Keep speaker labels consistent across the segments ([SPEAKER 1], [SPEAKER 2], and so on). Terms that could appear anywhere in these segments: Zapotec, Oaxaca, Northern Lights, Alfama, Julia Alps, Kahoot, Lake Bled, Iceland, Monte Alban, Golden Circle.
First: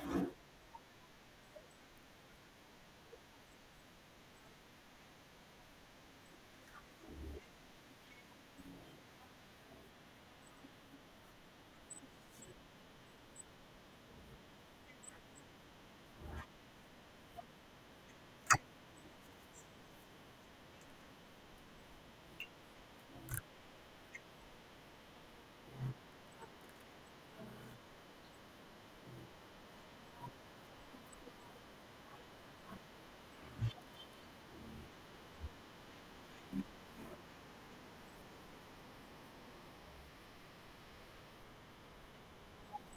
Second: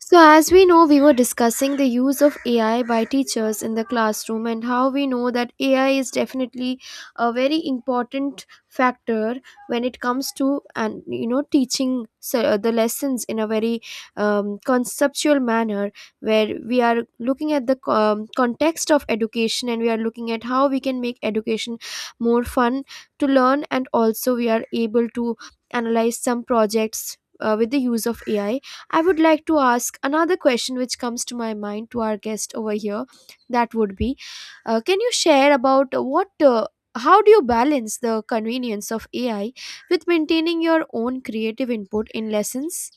[SPEAKER 1] So, as we know, we were discussing the use of AI by teachers in the classroom and how we know that AI is definitely a very important factor when it comes to and teaching so, the lessons in a very conceptual manner where we are looking at the context of education and we are looking at how we can make education more fun to learn, and also we are able to analyze some projects with the use of ai. I would like to ask another question which comes to my mind to our guest over here. That would be: can you share about how do you balance the convenience of AI with maintaining your own creative input in lessons?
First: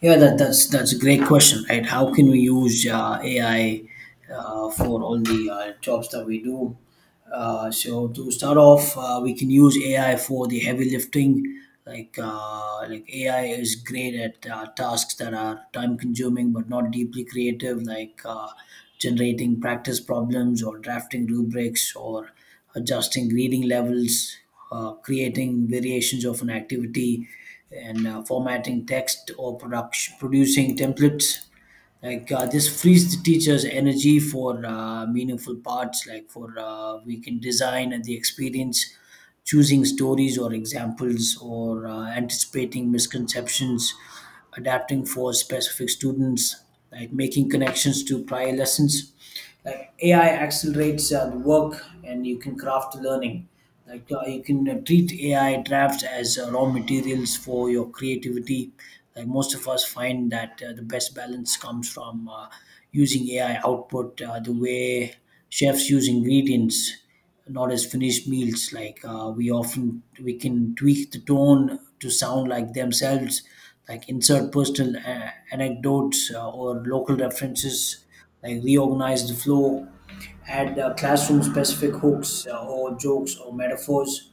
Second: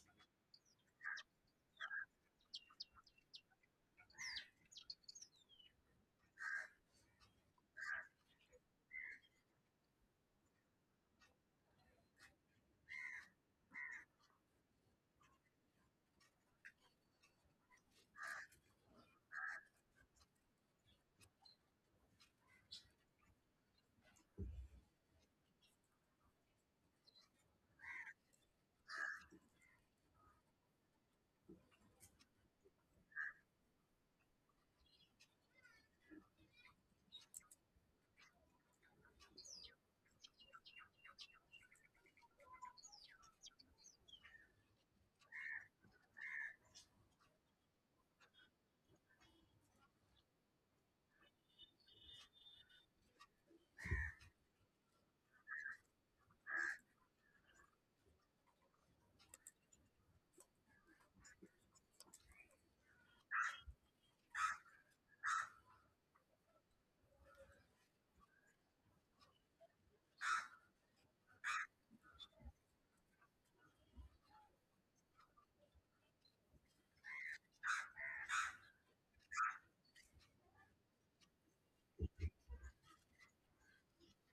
[SPEAKER 2] Yeah, that's a great question, right? How can we use AI for all the jobs that we do? So to start off, we can use AI for the heavy lifting. Like AI is great at tasks that are time consuming but not deeply creative, like generating practice problems or drafting rubrics or adjusting reading levels, creating variations of an activity, and formatting text or production, producing templates. Like this frees the teacher's energy for meaningful parts. Like for we can design and the experience, choosing stories or examples, or anticipating misconceptions, adapting for specific students, like making connections to prior lessons like AI accelerates the work and you can craft learning. Like you can treat AI drafts as raw materials for your creativity. Like most of us find that the best balance comes from using AI output the way chefs use ingredients, not as finished meals. Like we can tweak the tone to sound like themselves, like insert personal anecdotes or local references like reorganize the flow, add classroom specific hooks or jokes or metaphors.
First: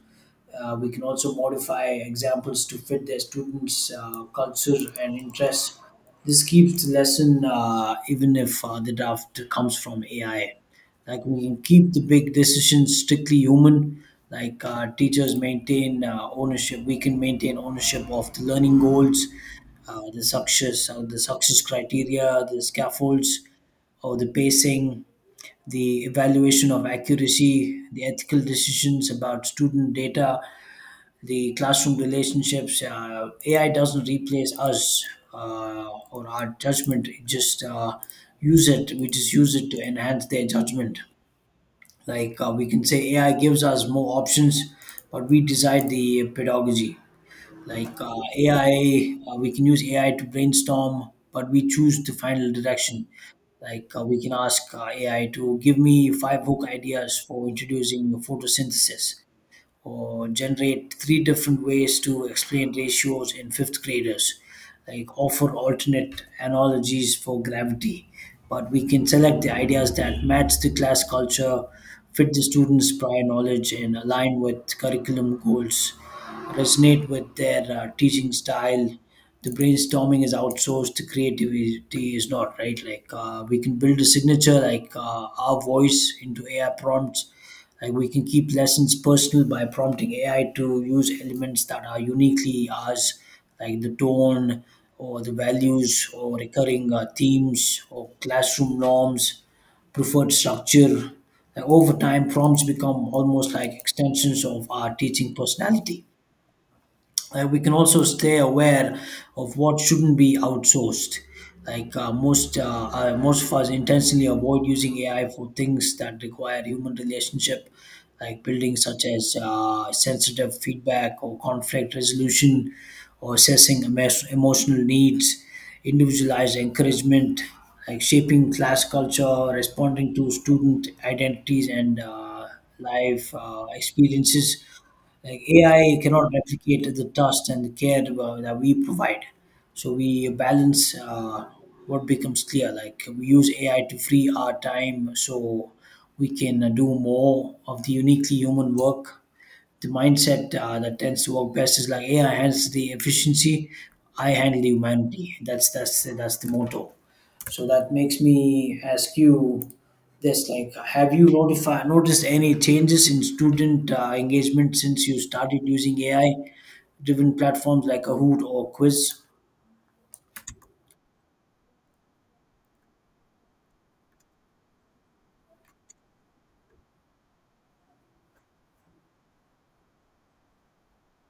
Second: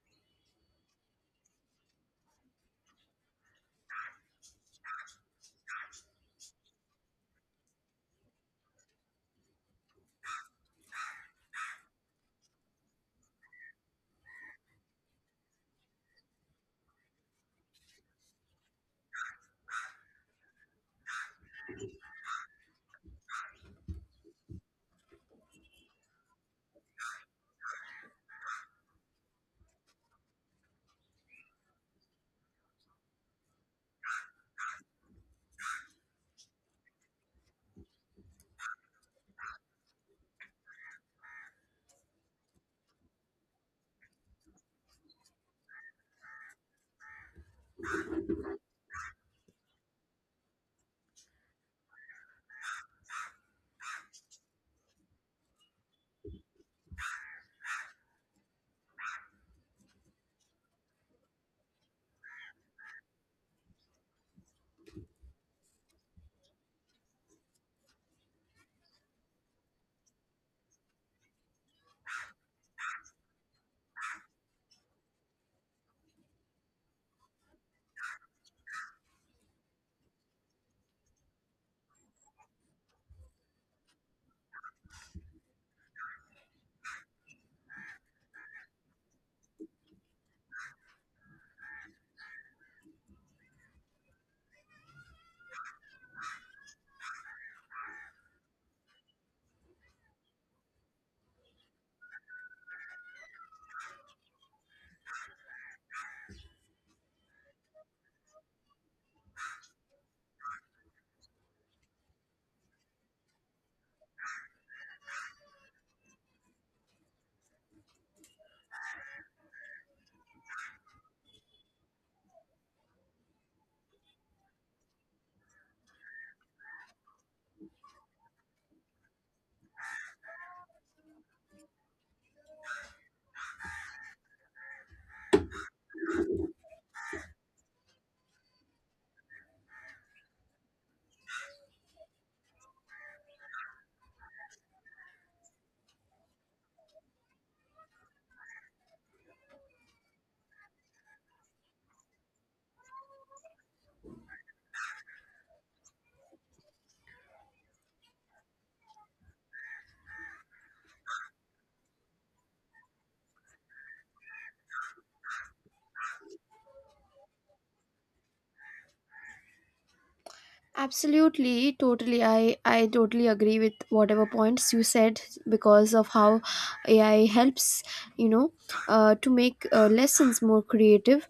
[SPEAKER 2] We can also modify examples to fit their students' culture and interests. This keeps the lesson, even if the draft comes from AI. Like we can keep the big decisions strictly human. Like teachers maintain ownership, we can maintain ownership of the learning goals, the success criteria, the scaffolds or the pacing, the evaluation of accuracy, the ethical decisions about student data, the classroom relationships. AI doesn't replace us or our judgment. It just use it. We just use it to enhance their judgment. Like we can say AI gives us more options, but we decide the pedagogy. Like we can use AI to brainstorm, but we choose the final direction. Like we can ask AI to give me five hook ideas for introducing photosynthesis or generate three different ways to explain ratios in fifth graders, like offer alternate analogies for gravity. But we can select the ideas that match the class culture, fit the students' prior knowledge, and align with curriculum goals, resonate with their teaching style. The brainstorming is outsourced, the creativity is not, right? Like, we can build a signature like our voice into AI prompts like we can keep lessons personal by prompting AI to use elements that are uniquely ours, like the tone or the values or recurring themes or classroom norms, preferred structure. Like over time, prompts become almost like extensions of our teaching personality we can also stay aware of what shouldn't be outsourced. Like most of us intentionally avoid using AI for things that require human relationship, like building such as sensitive feedback or conflict resolution, or assessing emotional needs, individualized encouragement, like shaping class culture, responding to student identities and life experiences like AI cannot replicate the trust and the care that we provide. So we balance what becomes clear. Like we use AI to free our time so we can do more of the uniquely human work. The mindset that tends to work best is like AI handles the efficiency, I handle the humanity. That's the motto. So that makes me ask you this: like, have you noticed any changes in student engagement since you started using AI-driven platforms like Kahoot or Quiz?
[SPEAKER 1] Absolutely, totally. I totally agree with whatever points you said because of how AI helps, you know, to make lessons more creative.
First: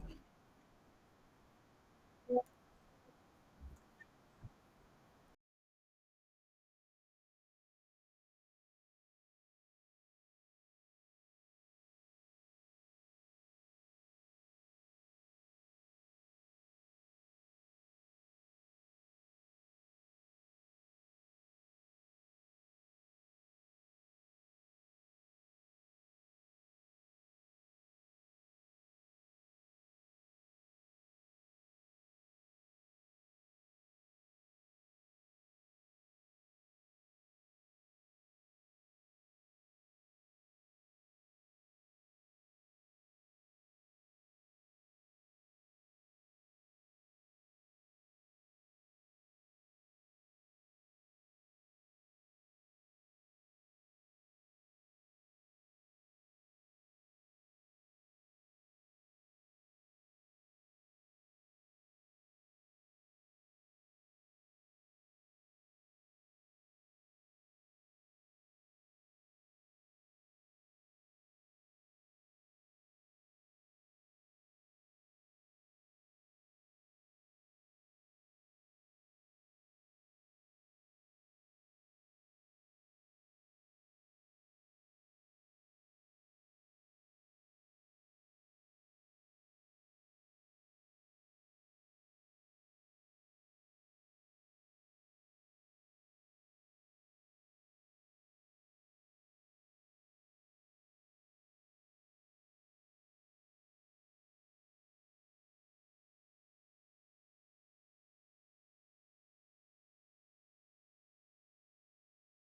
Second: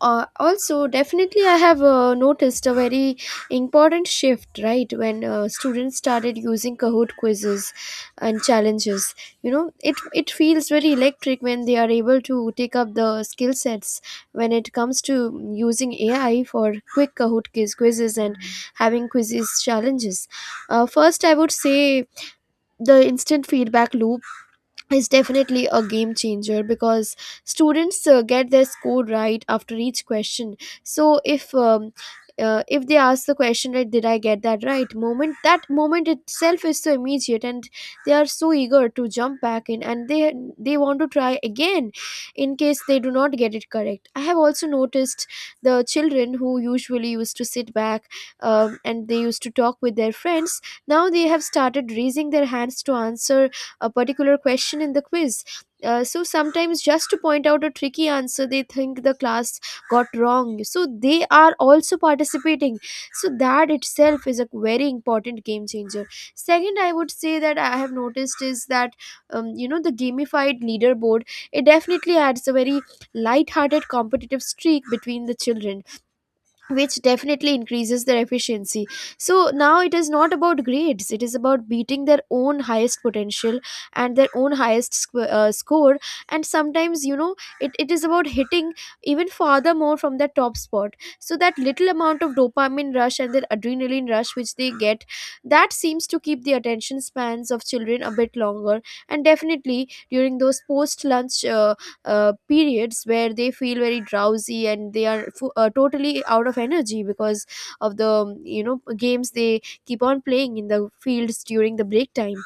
[SPEAKER 1] Also, definitely, I have noticed a very important shift, right? When students started using Kahoot quizzes and challenges, it feels very electric when they are able to take up the skill sets when it comes to using AI for quick Kahoot quizzes and having quizzes challenges. First, I would say the instant feedback loop is definitely a game changer because students get their score right after each question. So if they ask the question, "Right, did I get that right?", moment that moment itself is so immediate, and they are so eager to jump back in, and they want to try again in case they do not get it correct. I have also noticed the children who usually used to sit back and they used to talk with their friends, now they have started raising their hands to answer a particular question in the quiz. So sometimes just to point out a tricky answer they think the class got wrong, so they are also participating. So that itself is a very important game changer. Second, I would say that I have noticed is that the gamified leaderboard, it definitely adds a very light-hearted competitive streak between the children, which definitely increases their efficiency. So now it is not about grades, it is about beating their own highest potential and their own highest score. And sometimes, it is about hitting even farther more from the top spot, so that little amount of dopamine rush and their adrenaline rush which they get, that seems to keep the attention spans of children a bit longer. And definitely during those post lunch periods where they feel very drowsy and they are totally out of energy because of the games they keep on playing in the fields during the break time.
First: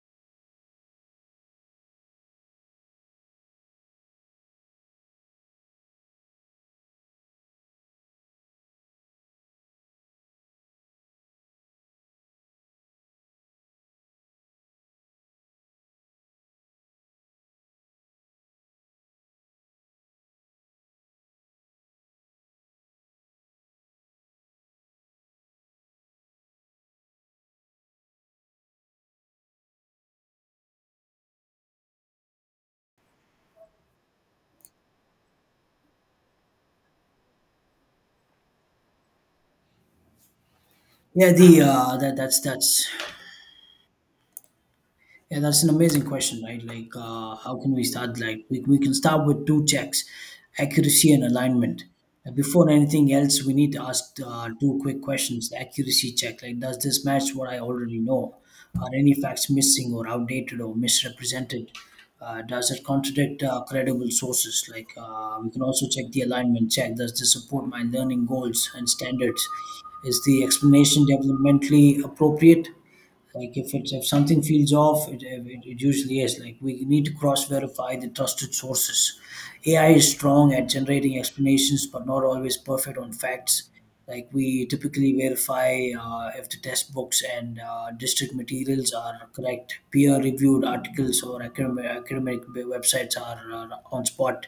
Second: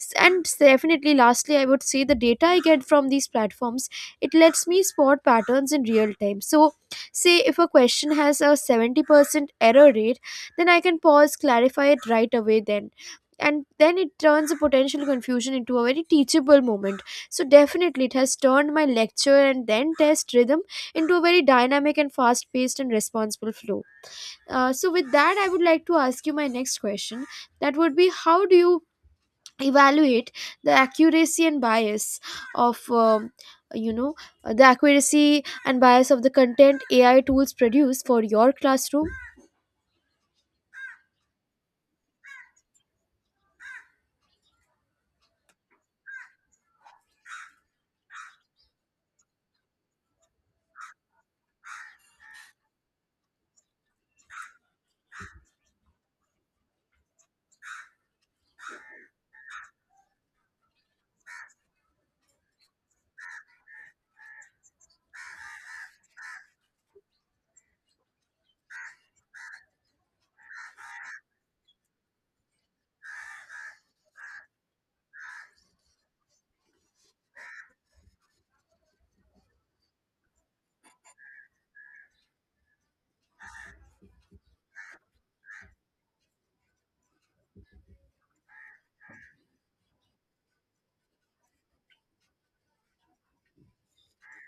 [SPEAKER 1] Definitely, lastly, I would say the data I get from these platforms, it lets me spot patterns in real time. So say if a question has a 70% error rate, then I can pause, clarify it right away, then and then it turns a potential confusion into a very teachable moment. So definitely it has turned my lecture and then test rhythm into a very dynamic and fast-paced and responsible flow. So with that, I would like to ask you my next question. That would be: how do you evaluate the accuracy and bias of you know the accuracy and bias of the content AI tools produce for your classroom?
[SPEAKER 2] Yeah, the that that's Yeah, that's an amazing question, right? Like, how can we start? Like, we can start with two checks accuracy and alignment. Before anything else, we need to ask two quick questions. The accuracy check, like, does this match what I already know? Are any facts missing or outdated or misrepresented? Does it contradict credible sources? Like, we can also check the alignment check. Does this support my learning goals and standards? Is the explanation developmentally appropriate? Like if something feels off, it usually is. Like we need to cross verify the trusted sources. AI is strong at generating explanations, but not always perfect on facts. Like we typically verify if the test books and district materials are correct, peer-reviewed articles or academic websites are on spot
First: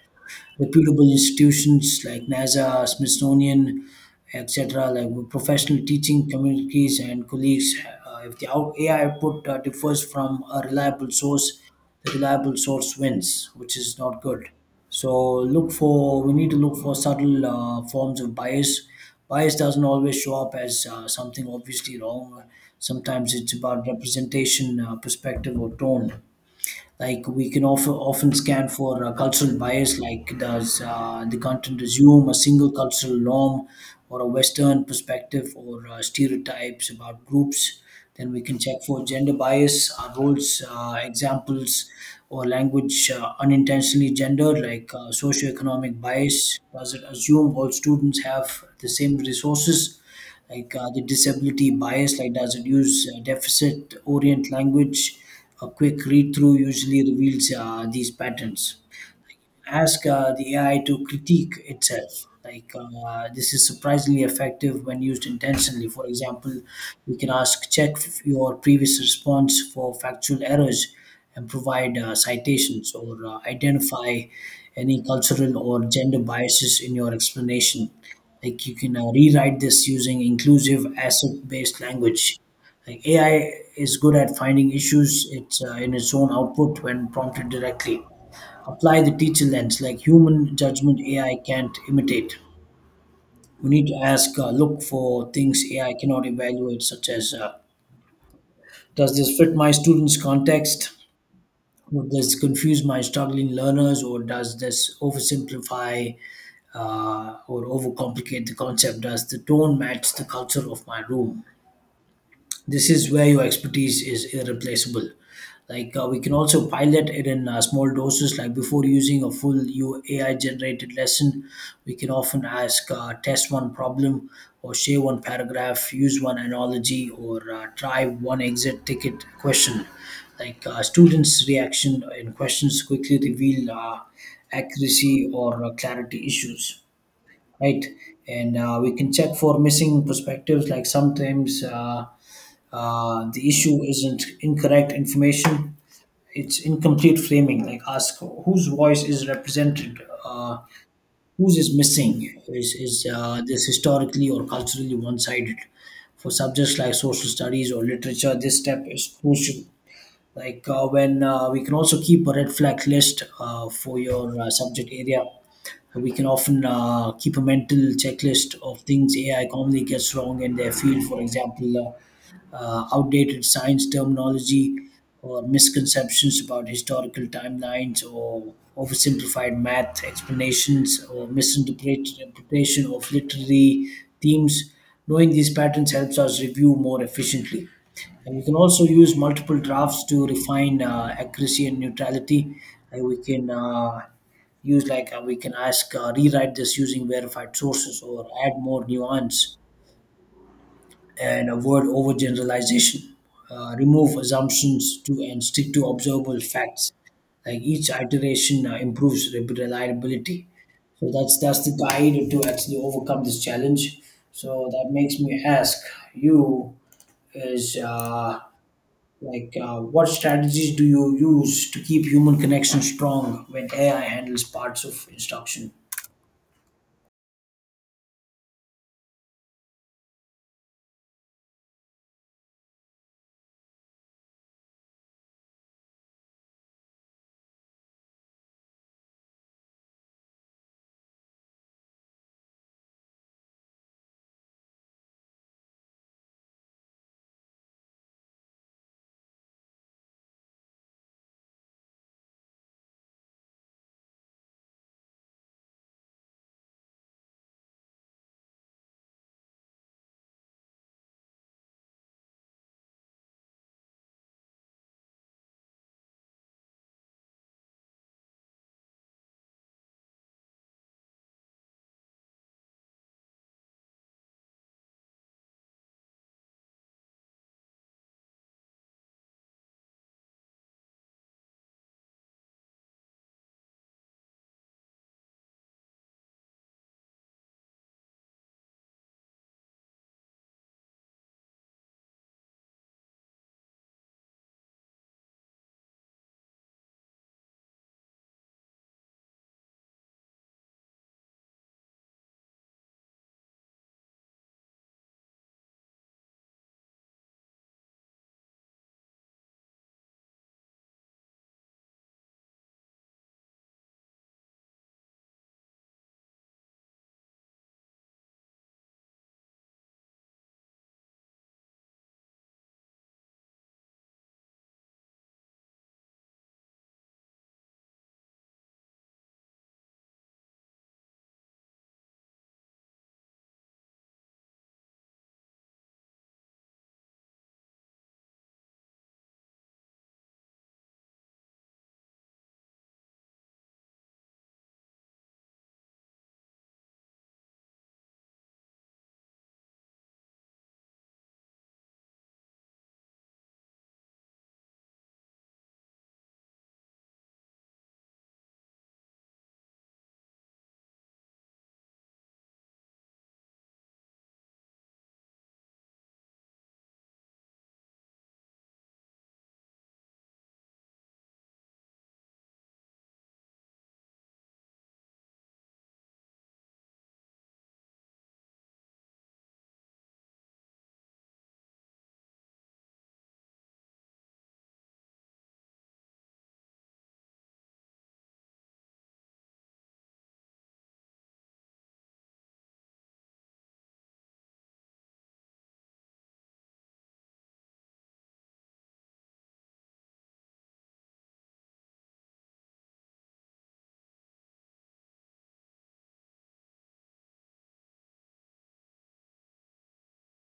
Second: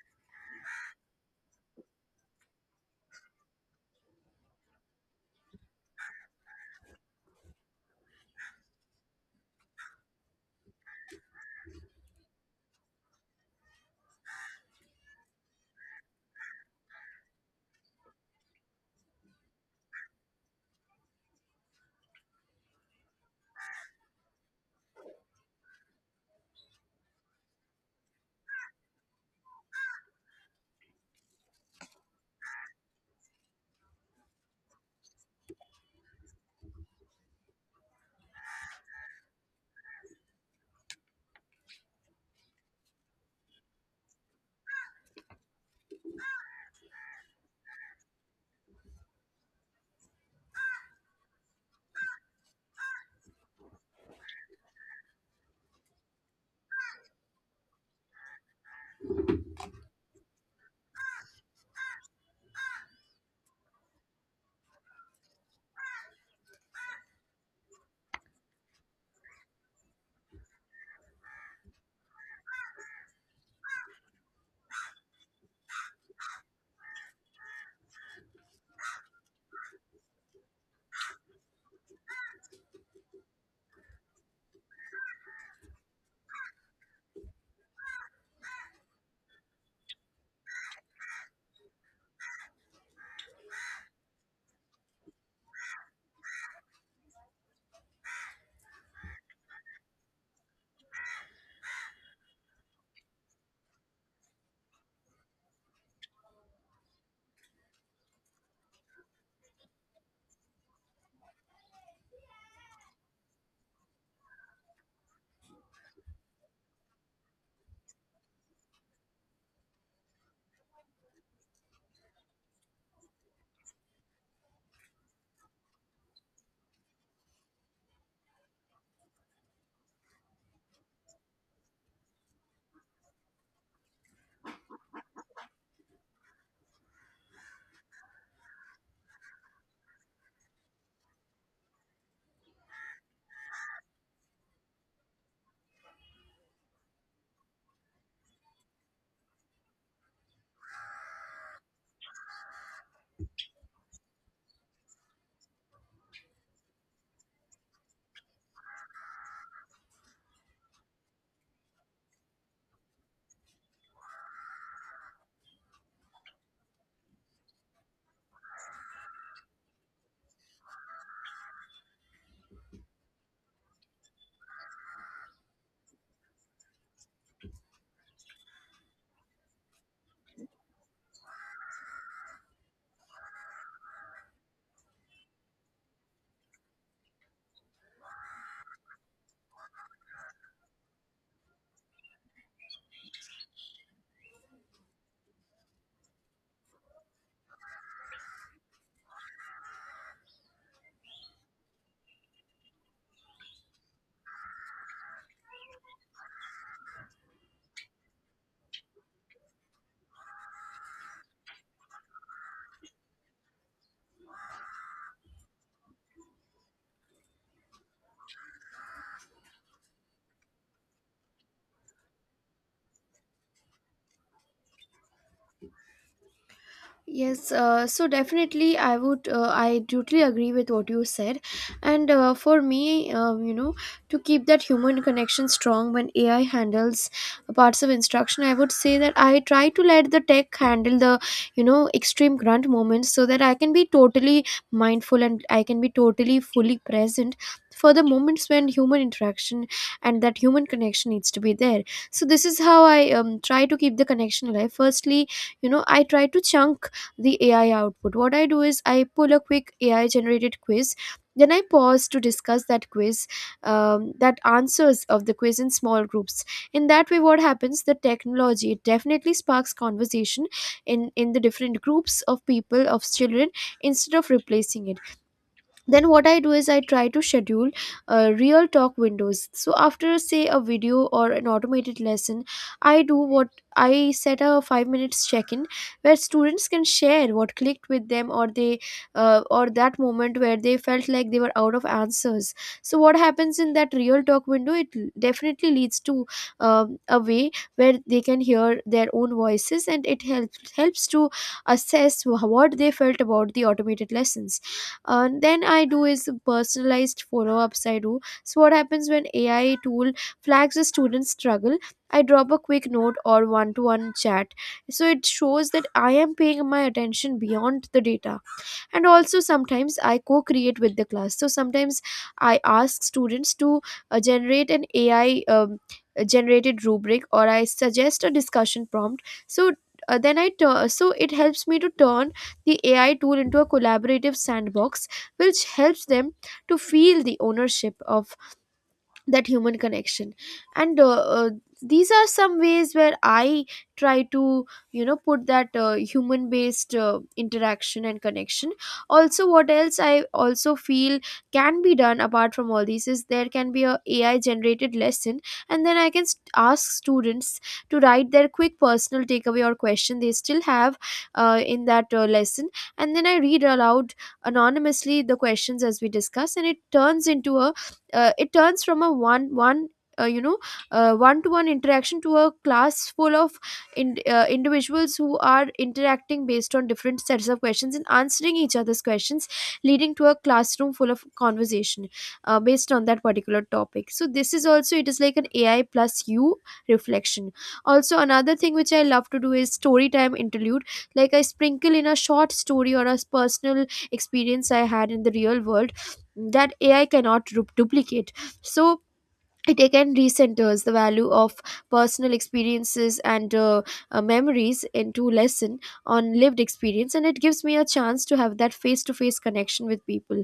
[SPEAKER 2] reputable institutions like NASA, Smithsonian, etc., like with professional teaching communities and colleagues. If the AI output differs from a reliable source, the reliable source wins, which is not good. So look for We need to look for subtle forms of bias. Bias doesn't always show up as something obviously wrong. Sometimes it's about representation, perspective, or tone like we can often scan for cultural bias like does the content assume a single cultural norm or a western perspective or stereotypes about groups, then we can check for gender bias, our roles, examples or language unintentionally gendered, like socioeconomic bias, does it assume all students have the same resources, like the disability bias, like does it use deficit orient language. A quick read through usually reveals these patterns. Ask the AI to critique itself. Like this is surprisingly effective when used intentionally. For example, we can ask check your previous response for factual errors and provide citations or identify any cultural or gender biases in your explanation. Like you can rewrite this using inclusive asset-based language. Like AI is good at finding issues in its own output when prompted directly. Apply the teacher lens, like human judgment AI can't imitate. We need to ask, look for things AI cannot evaluate, such as does this fit my students context, would this confuse my struggling learners, or does this oversimplify or overcomplicate the concept, does the tone match the culture of my room. This is where your expertise is irreplaceable. Like we can also pilot it in small doses, like before using a full u AI generated lesson, we can often ask test one problem or share one paragraph, use one analogy, or try one exit ticket question. Like students reaction and questions quickly reveal accuracy or clarity issues, right? And we can check for missing perspectives. Like sometimes the issue isn't incorrect information; it's incomplete framing. Like ask whose voice is represented, whose is missing. Is this historically or culturally one-sided? For subjects like social studies or literature, this step is crucial. Like when we can also keep a red flag list for your subject area, we can often keep a mental checklist of things AI commonly gets wrong in their field, for example outdated science terminology or misconceptions about historical timelines or oversimplified math explanations or misinterpretation of literary themes. Knowing these patterns helps us review more efficiently, and we can also use multiple drafts to refine accuracy and neutrality. Like we can use like we can ask rewrite this using verified sources or add more nuance and avoid overgeneralization. Remove assumptions to and stick to observable facts. Like each iteration improves reliability. So that's the guide to actually overcome this challenge. So that makes me ask you is. What strategies do you use to keep human connection strong when AI handles parts of instruction?
[SPEAKER 1] Yes, so definitely I would, I totally agree with what you said. And for me, to keep that human connection strong when AI handles parts of instruction, I would say that I try to let the tech handle the, extreme grunt moments so that I can be totally mindful and I can be totally fully present for the moments when human interaction and that human connection needs to be there. So this is how I try to keep the connection alive. Firstly, I try to chunk the AI output. What I do is I pull a quick AI generated quiz. Then I pause to discuss that answers of the quiz in small groups. In that way, what happens? The technology, it definitely sparks conversation in the different groups of people, of children, instead of replacing it. Then what I do is I try to schedule real talk windows. So after, say, a video or an automated lesson, I do what I set a 5 minutes check in where students can share what clicked with them, or that moment where they felt like they were out of answers. So what happens in that real talk window, it definitely leads to a way where they can hear their own voices, and it helps to assess what they felt about the automated lessons. Then I do is personalized follow ups, I do. So what happens when AI tool flags a student's struggle? I drop a quick note or one to one chat. So it shows that I am paying my attention beyond the data. And also, sometimes I co-create with the class. So sometimes I ask students to generate an ai generated rubric, or I suggest a discussion prompt. So it helps me to turn the ai tool into a collaborative sandbox, which helps them to feel the ownership of that human connection. And these are some ways where I try to, put that human based interaction and connection. Also, what else I also feel can be done apart from all these is there can be a ai generated lesson, and then I can ask students to write their quick personal takeaway or question they still have in that lesson. And then I read aloud anonymously the questions as we discuss, and it turns from a uh, you know one-to-one interaction to a class full of individuals who are interacting based on different sets of questions and answering each other's questions, leading to a classroom full of conversation based on that particular topic. So this is also, it is like an ai plus you reflection. Also, another thing which I love to do is story time interlude. Like, I sprinkle in a short story or a personal experience I had in the real world that ai cannot duplicate. So it again recenters the value of personal experiences and memories into lesson on lived experience, and it gives me a chance to have that face-to-face connection with people,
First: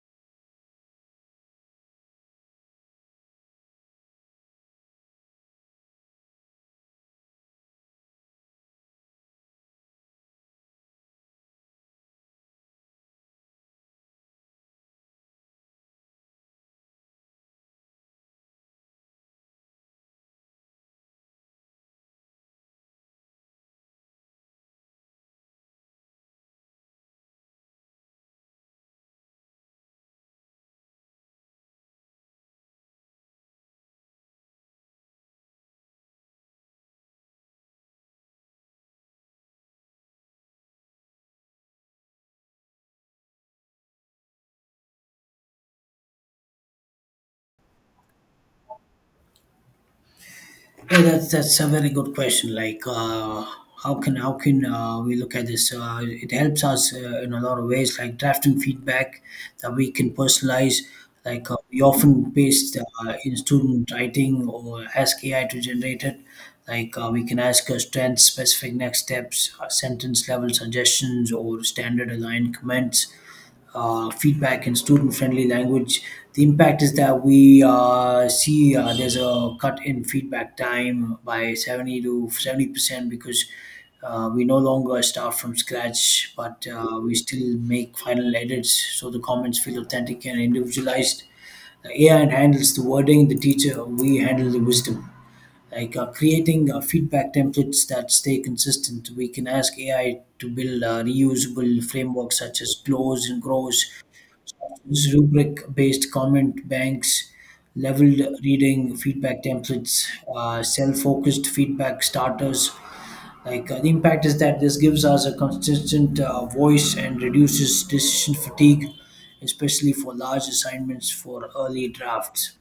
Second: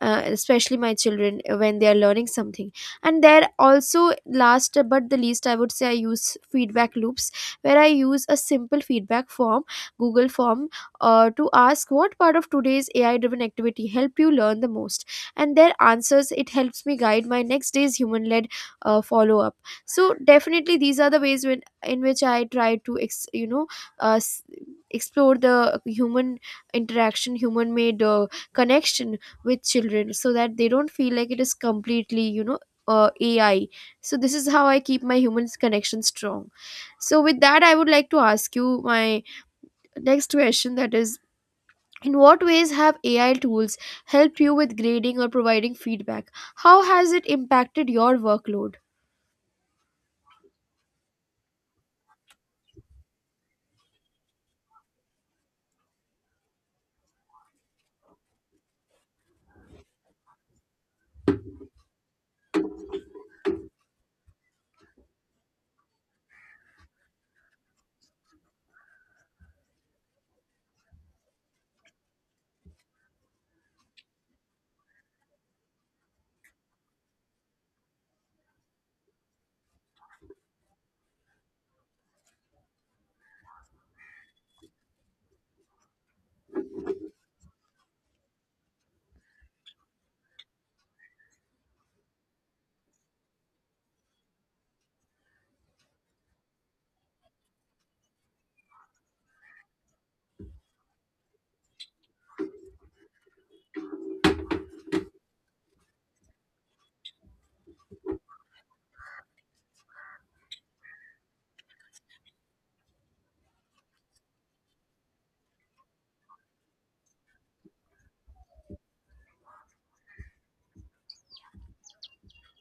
[SPEAKER 1] especially my children, when they are learning something. And there also, last but the least, I would say I use feedback loops, where I use a simple feedback form, google form, to ask what part of today's ai driven activity helped you learn the most, and their answers, it helps me guide my next day's human led follow up. So definitely these are the ways in which I try to uh, s- explore the human interaction, human made connection with children, so that they don't feel like it is completely, ai. So this is how I keep my human connection strong. So with that, I would like to ask you my next question, that is: in what ways have ai tools helped you with grading or providing feedback? How has it impacted your workload?
[SPEAKER 2] Yeah, that's a very good question. Like, how can we look at this? It helps us in a lot of ways, like drafting feedback that we can personalize. Like we often paste in student writing or ask AI to generate it. Like we can ask strength specific next steps, sentence level suggestions, or standard aligned comments feedback in student-friendly language. The impact is that we see there's a cut in feedback time by 70 to 70% because we no longer start from scratch, but we still make final edits so the comments feel authentic and individualized. The AI handles the wording, the teacher we handle the wisdom. Like creating feedback templates that stay consistent, we can ask AI to build reusable frameworks such as close and grows Rubric based comment banks, leveled reading feedback templates, self focused feedback starters. The impact is that this gives us a consistent voice and reduces decision fatigue, especially for large assignments, for early drafts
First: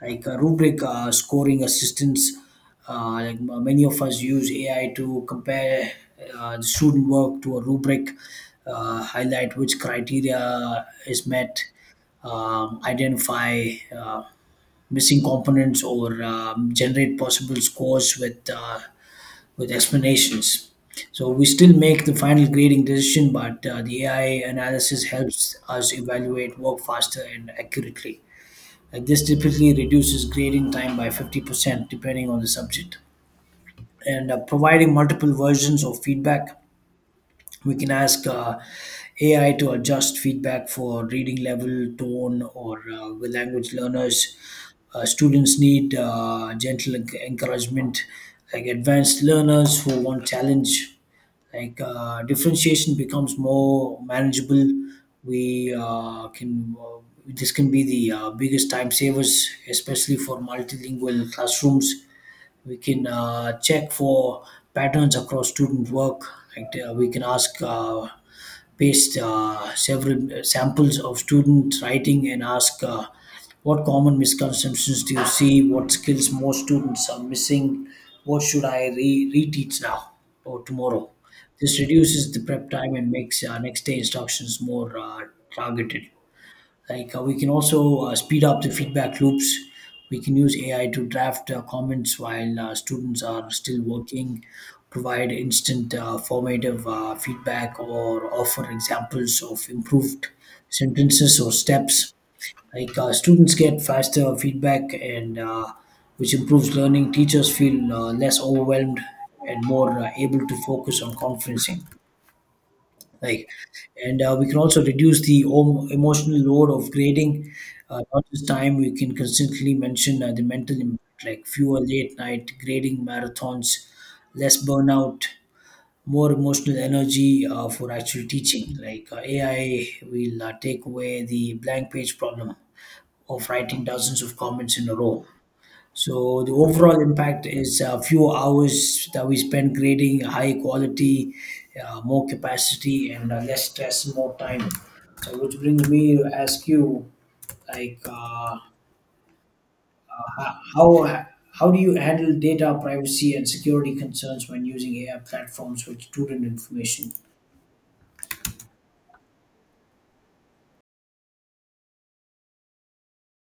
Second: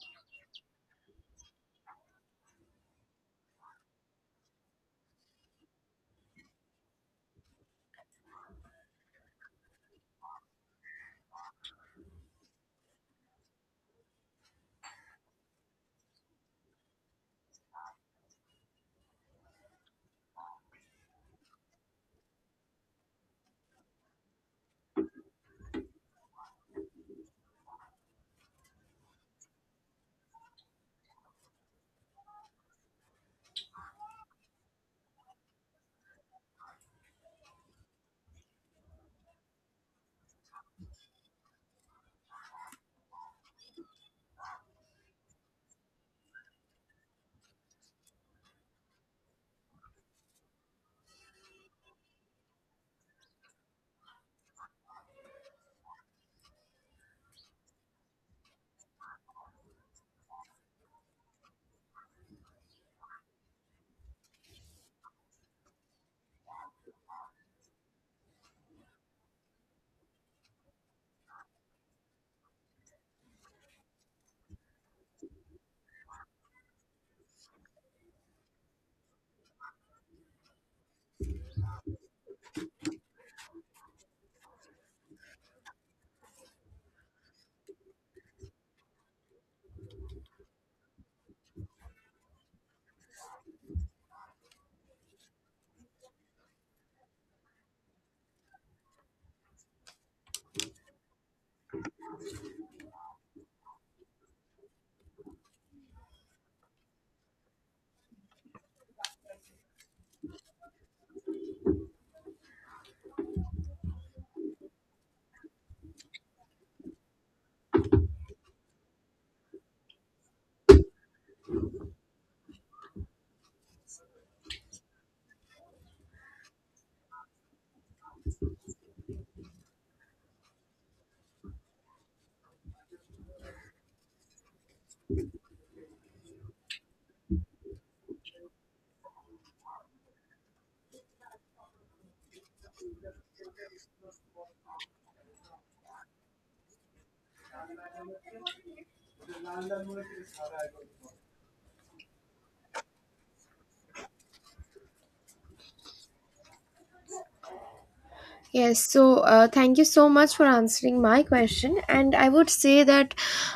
[SPEAKER 2] like a rubric scoring assistance. Many of us use ai to compare the student work to a rubric, highlight which criteria is met, identify uh, missing components, or generate possible scores with explanations. So we still make the final grading decision, but the ai analysis helps us evaluate work faster and accurately. Like this typically reduces grading time by 50% depending on the subject. And providing multiple versions of feedback, we can ask AI to adjust feedback for reading level, tone, or with language learners. Students need gentle encouragement, like advanced learners who want challenge. Differentiation becomes more manageable. We can This can be the biggest time savers, especially for multilingual classrooms. We can check for patterns across student work. Like we can ask Paste several samples of student writing and ask, what common misconceptions do you see, what skills most students are missing, what should I reteach now or tomorrow? This reduces the prep time and makes next day instructions more targeted. We can also speed up the feedback loops. We can use AI to draft comments while students are still working, provide instant formative feedback, or offer examples of improved sentences or steps. Students get faster feedback, and which improves learning. Teachers feel less overwhelmed and more able to focus on conferencing. Like and We can also reduce the emotional load of grading, not just time. We can constantly mention the mental impact, like fewer late night grading marathons, less burnout, more emotional energy for actual teaching. AI will take away the blank page problem of writing dozens of comments in a row. So the overall impact is a few hours that we spend creating high quality, more capacity, and less stress, more time. So which brings me to ask you, like, uh, ho- how how do you handle data privacy and security concerns when using AI platforms with student information?
[SPEAKER 1] Yes, so thank you so much for answering my question. And I would say that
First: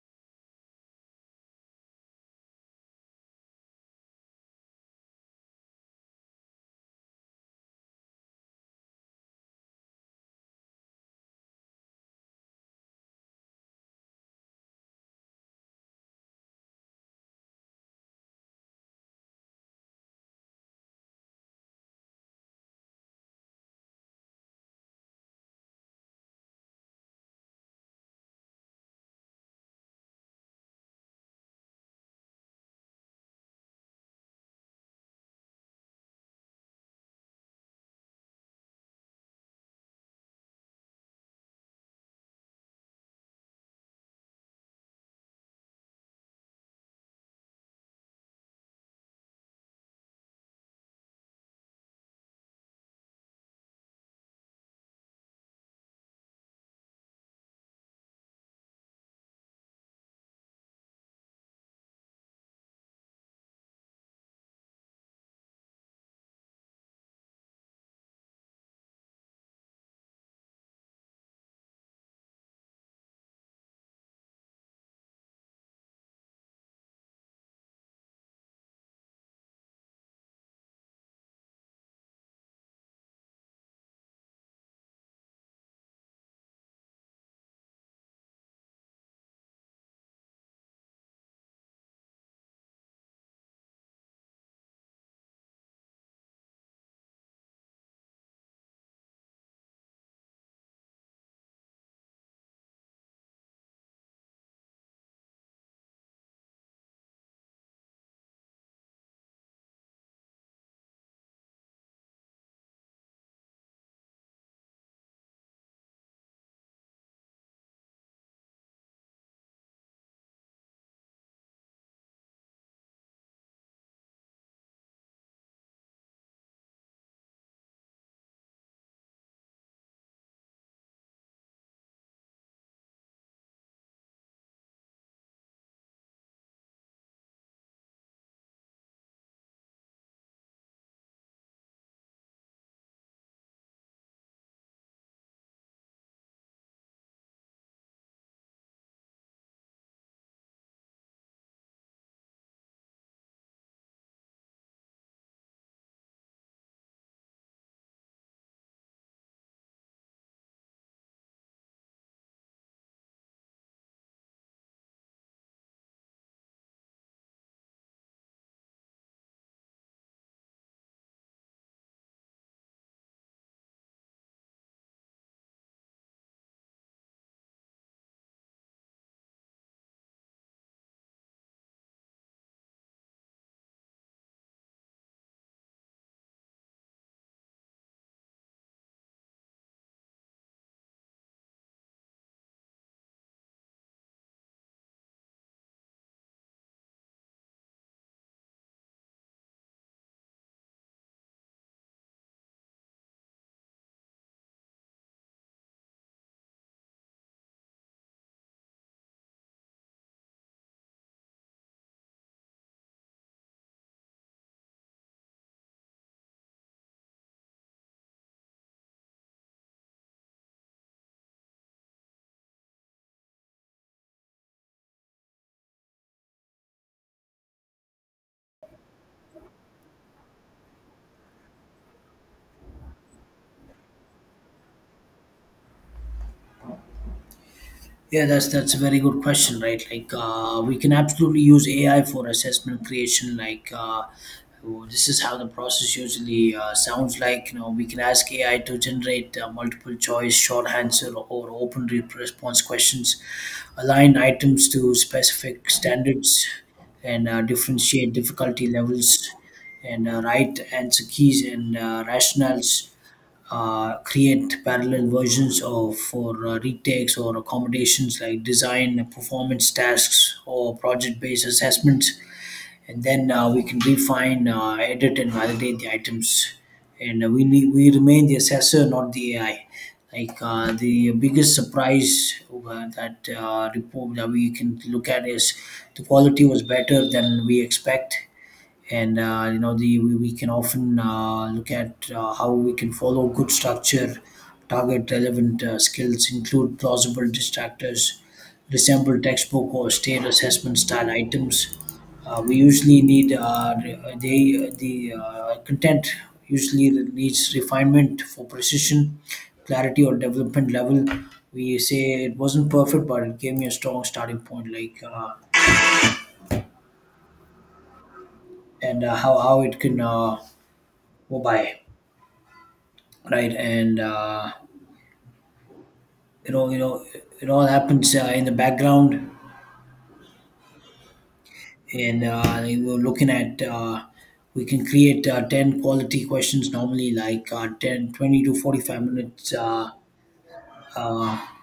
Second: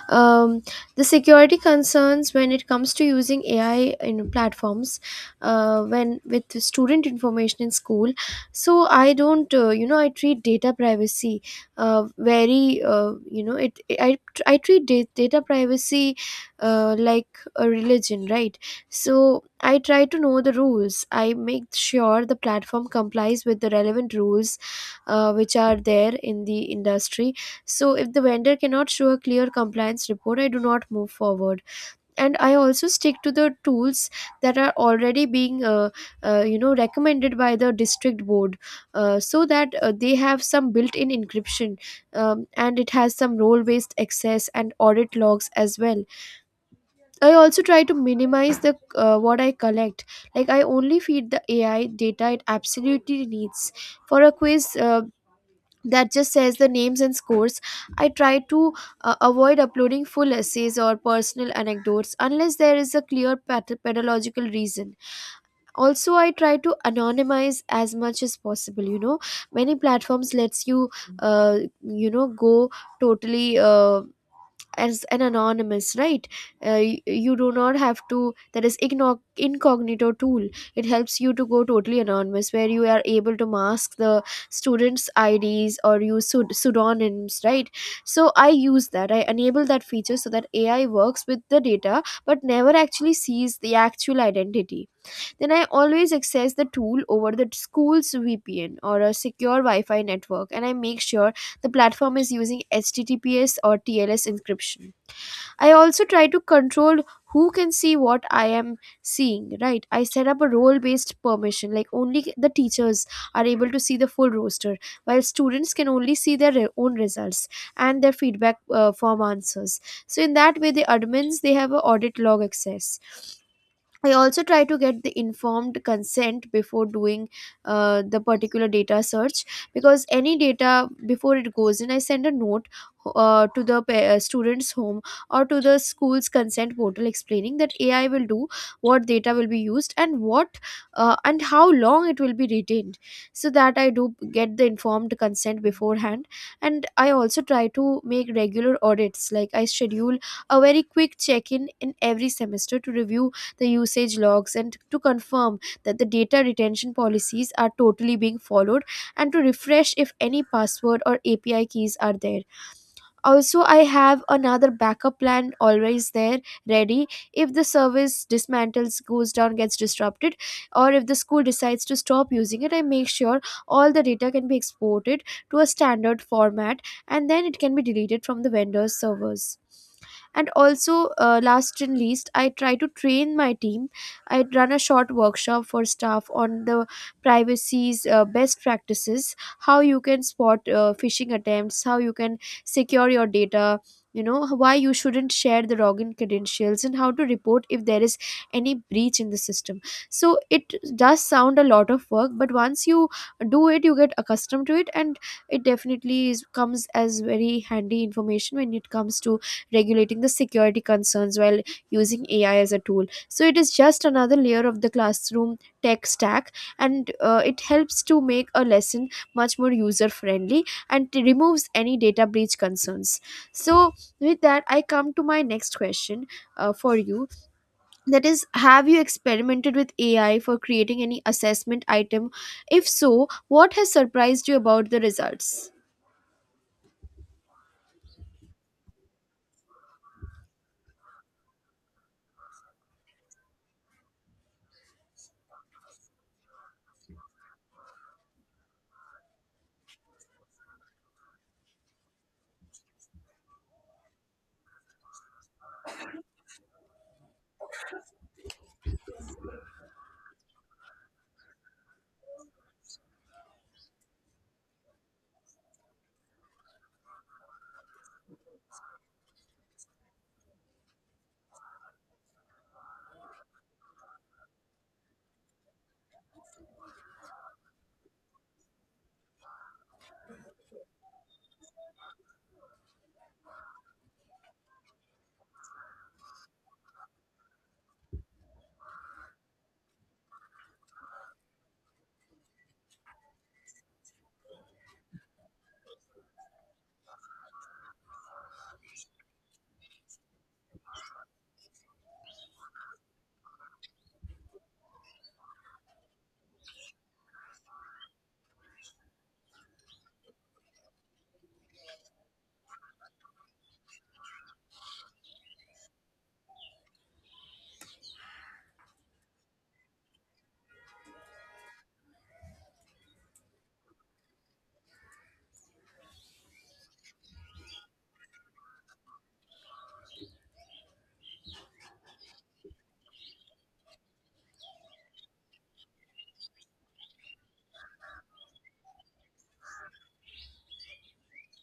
[SPEAKER 1] um, the security concerns when it comes to using AI in platforms, when with student information in school. So I don't, I treat data privacy very, it. I treat data privacy like a religion, right? So I try to know the rules. I make sure the platform complies with the relevant rules which are there in the industry. So if the vendor cannot show a clear compliance report, I do not move forward. And I also stick to the tools that are already being, recommended by the district board, so that they have some built-in encryption, and it has some role-based access and audit logs as well. I also try to minimize the what I collect. Like, I only feed the AI data it absolutely needs. For a quiz, that just says the names and scores. I try to avoid uploading full essays or personal anecdotes unless there is a clear pedagogical reason. Also, I try to anonymize as much as possible. You know, many platforms lets you go totally. As an anonymous, right? You do not have to, that is incognito tool, it helps you to go totally anonymous where you are able to mask the students ids or use pseudonyms, right? So I use that, I enable that feature so that AI works with the data but never actually sees the actual identity. Then I always access the tool over the school's VPN or a secure Wi-Fi network, and I make sure the platform is using HTTPS or TLS encryption. I also try to control who can see what I am seeing, right? I set up a role based permission, like only the teachers are able to see the full roster, while students can only see their own results and their feedback form answers. So, in that way, the admins, they have a audit log access. I also try to get the informed consent before doing the particular data search, because any data before it goes in, I send a note to the student's home or to the school's consent portal explaining that AI will do what data will be used and what, and how long it will be retained. So that I do get the informed consent beforehand, and I also try to make regular audits. Like I schedule a very quick check in every semester to review the usage logs and to confirm that the data retention policies are totally being followed, and to refresh if any password or API keys are there. Also, I have another backup plan always there ready. If the service dismantles, goes down, gets disrupted, or if the school decides to stop using it, I make sure all the data can be exported to a standard format and then it can be deleted from the vendor's servers. And also, last and least, I try to train my team. I run a short workshop for staff on the privacy's best practices, how you can spot phishing attempts, how you can secure your data, you know, why you shouldn't share the login credentials, and how to report if there is any breach in the system. So it does sound a lot of work, but once you do it, you get accustomed to it, and it comes as very handy information when it comes to regulating the security concerns while using AI as a tool. So it is just another layer of the classroom tech stack, and it helps to make a lesson much more user friendly and removes any data breach concerns. So, with that, I come to my next question for you. That is, have you experimented with AI for creating any assessment item? If so, what has surprised you about the results?
[SPEAKER 2] Yeah, that's a very good question, right? Like, we can absolutely use AI for assessment creation. Like, well, this is how the process usually sounds like. You know, we can ask AI to generate multiple choice, short answer, or open response questions, align items to specific standards, and differentiate difficulty levels, and right answer keys and rationales, create parallel versions of for retakes or accommodations, like design performance tasks or project based assessments. And then we can refine, edit and validate the items, and we remain the assessor, not the ai. The biggest surprise that report that we can look at is the quality was better than we expect. And you know, we can often look at how we can follow good structure, target relevant skills, include plausible distractors, resemble textbook or state assessment style items. Uh, we usually need re- they the content usually needs refinement for precision, clarity or development level. We say it wasn't perfect, but it gave me a strong starting point. How it can go by, right? You know, it all happens in the background. And we we're looking at we can create ten quality questions normally, like 10, 20 to 45 minutes. Uh,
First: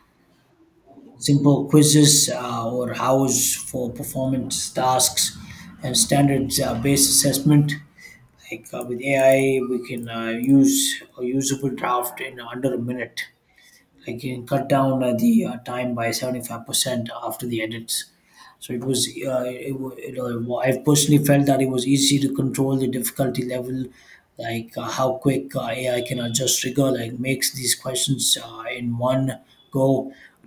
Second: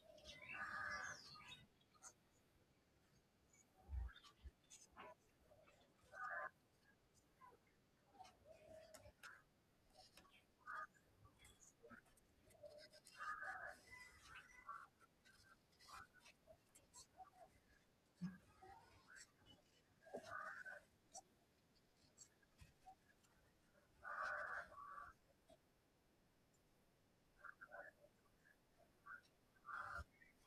[SPEAKER 2] Simple quizzes or hours for performance tasks and standards based assessment. With ai we can use a usable draft in under a minute. Like it cut down the time by 75% after the edits. So it was it, wa- it, I personally felt that it was easy to control the difficulty level. How quick ai can adjust trigger, like makes these questions in one go,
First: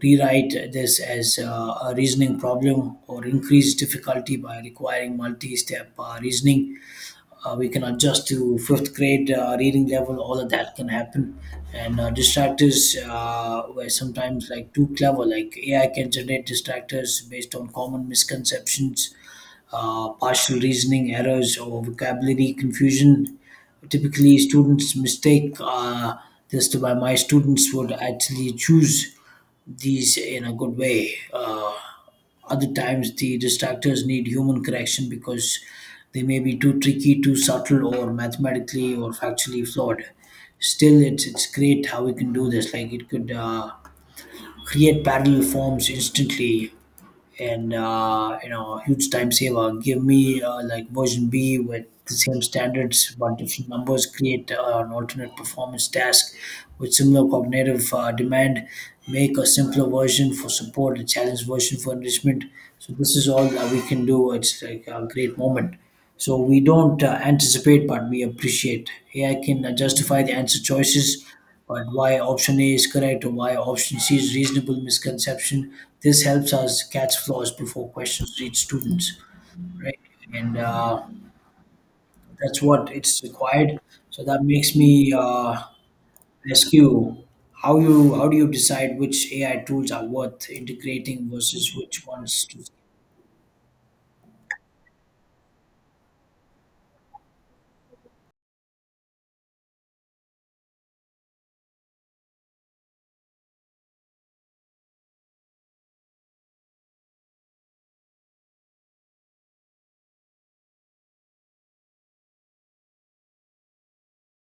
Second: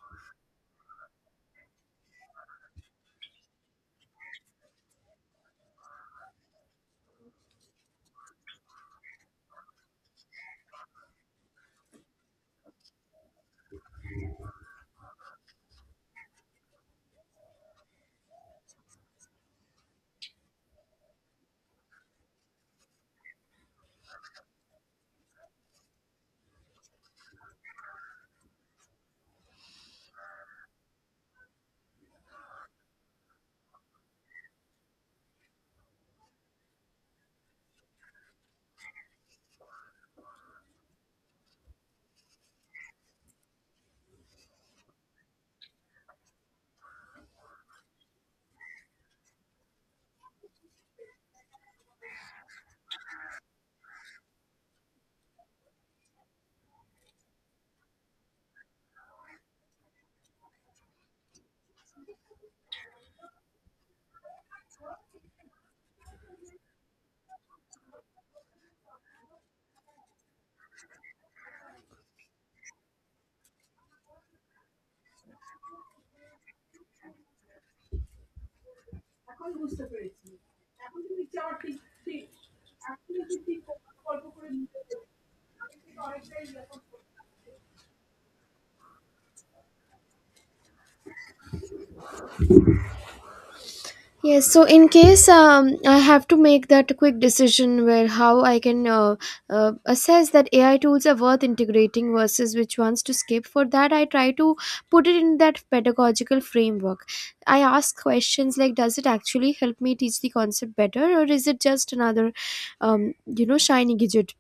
[SPEAKER 2] rewrite this as a reasoning problem or increase difficulty by requiring multi-step reasoning. We can adjust to 5th grade reading level, all of that can happen. And distractors were sometimes like too clever. Like ai can generate distractors based on common misconceptions, partial reasoning errors, or vocabulary confusion. Typically, students mistake this to, by my students would actually choose these in a good way. Other times, the distractors need human correction because they may be too tricky, too subtle, or mathematically or factually flawed. Still, it's great how we can do this. Like it could create parallel forms instantly, and you know, huge time saver. Give me like version B with the same standards but different numbers. Create an alternate performance task with similar cognitive demand. Make a simpler version for support, a challenge version for enrichment. So this is all that we can do. It's like a great moment. So we don't anticipate, but we appreciate. AI can justify the answer choices, but why option A is correct or why option C is reasonable misconception. This helps us catch flaws before questions reach students, right? And That's what it's required. So that makes me ask you, how do you decide which AI tools are worth integrating versus which ones to.
[SPEAKER 1] Yes, so in case I have to make that quick decision where how I can assess that AI tools are worth integrating versus which ones to skip, for that I try to put it in that pedagogical framework. I ask questions like, does it actually help me teach the concept better, or is it just another, you know, shiny gadget?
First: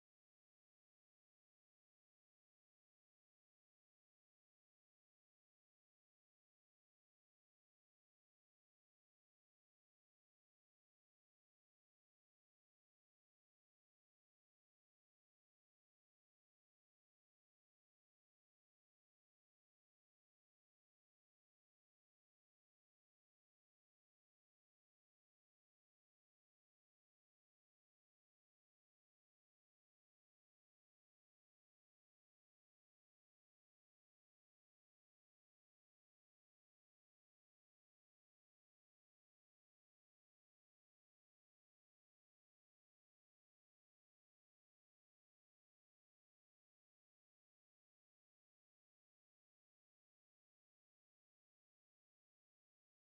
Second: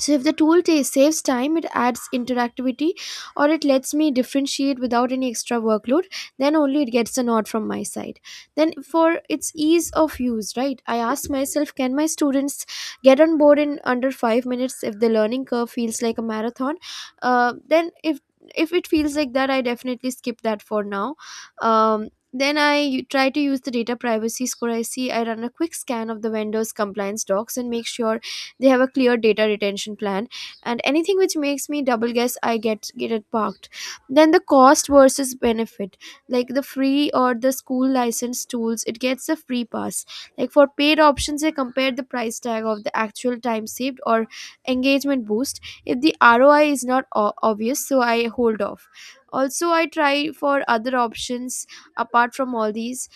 [SPEAKER 1] So if the tool ta saves time, it adds interactivity, or it lets me differentiate without any extra workload, then only it gets a nod from my side. Then for its ease of use, right, I ask myself, can my students get on board in under 5 minutes? If the learning curve feels like a marathon, then if it feels like that, I definitely skip that for now. um, then I try to use the data privacy score, I see. I run a quick scan of the vendor's compliance docs and make sure they have a clear data retention plan, and anything which makes me double guess, I get it parked. Then the cost versus benefit, like the free or the school license tools, it gets a free pass. Like for paid options, they compare the price tag of the actual time saved or engagement boost. If the ROI is not obvious, so I hold off. Also, I try for other options apart from all these,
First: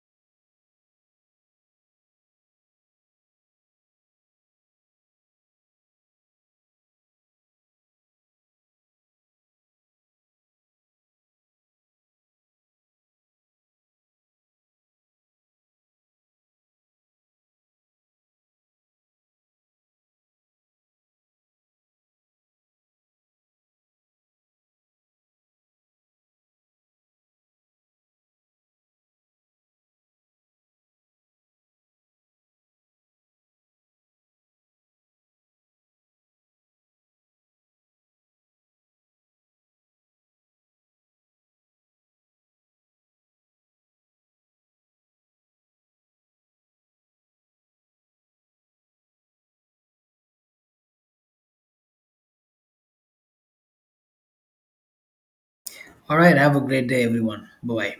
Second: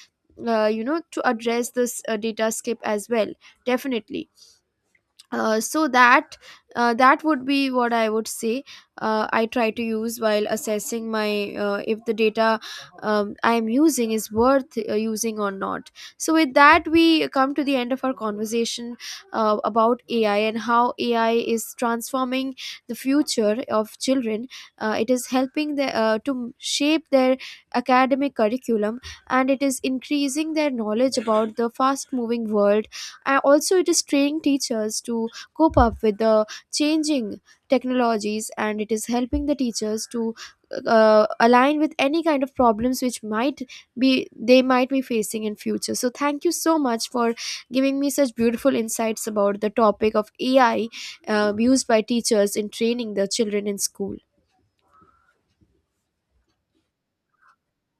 [SPEAKER 1] you know, to address this data skip as well, definitely. So that, that would be what I would say, I try to use while assessing my if the data I am using is worth using or not. So with that, we come to the end of our conversation about AI and how AI is transforming the future of children. It is helping the, to shape their academic curriculum, and it is increasing their knowledge about the fast moving world. Also, it is training teachers to cope up with the changing technologies, and it is helping the teachers to align with any kind of problems which might be they might be facing in future. So thank you so much for giving me such beautiful insights about the topic of AI used by teachers in training the children in school.
[SPEAKER 2] All right. Have a great day, everyone. Bye bye.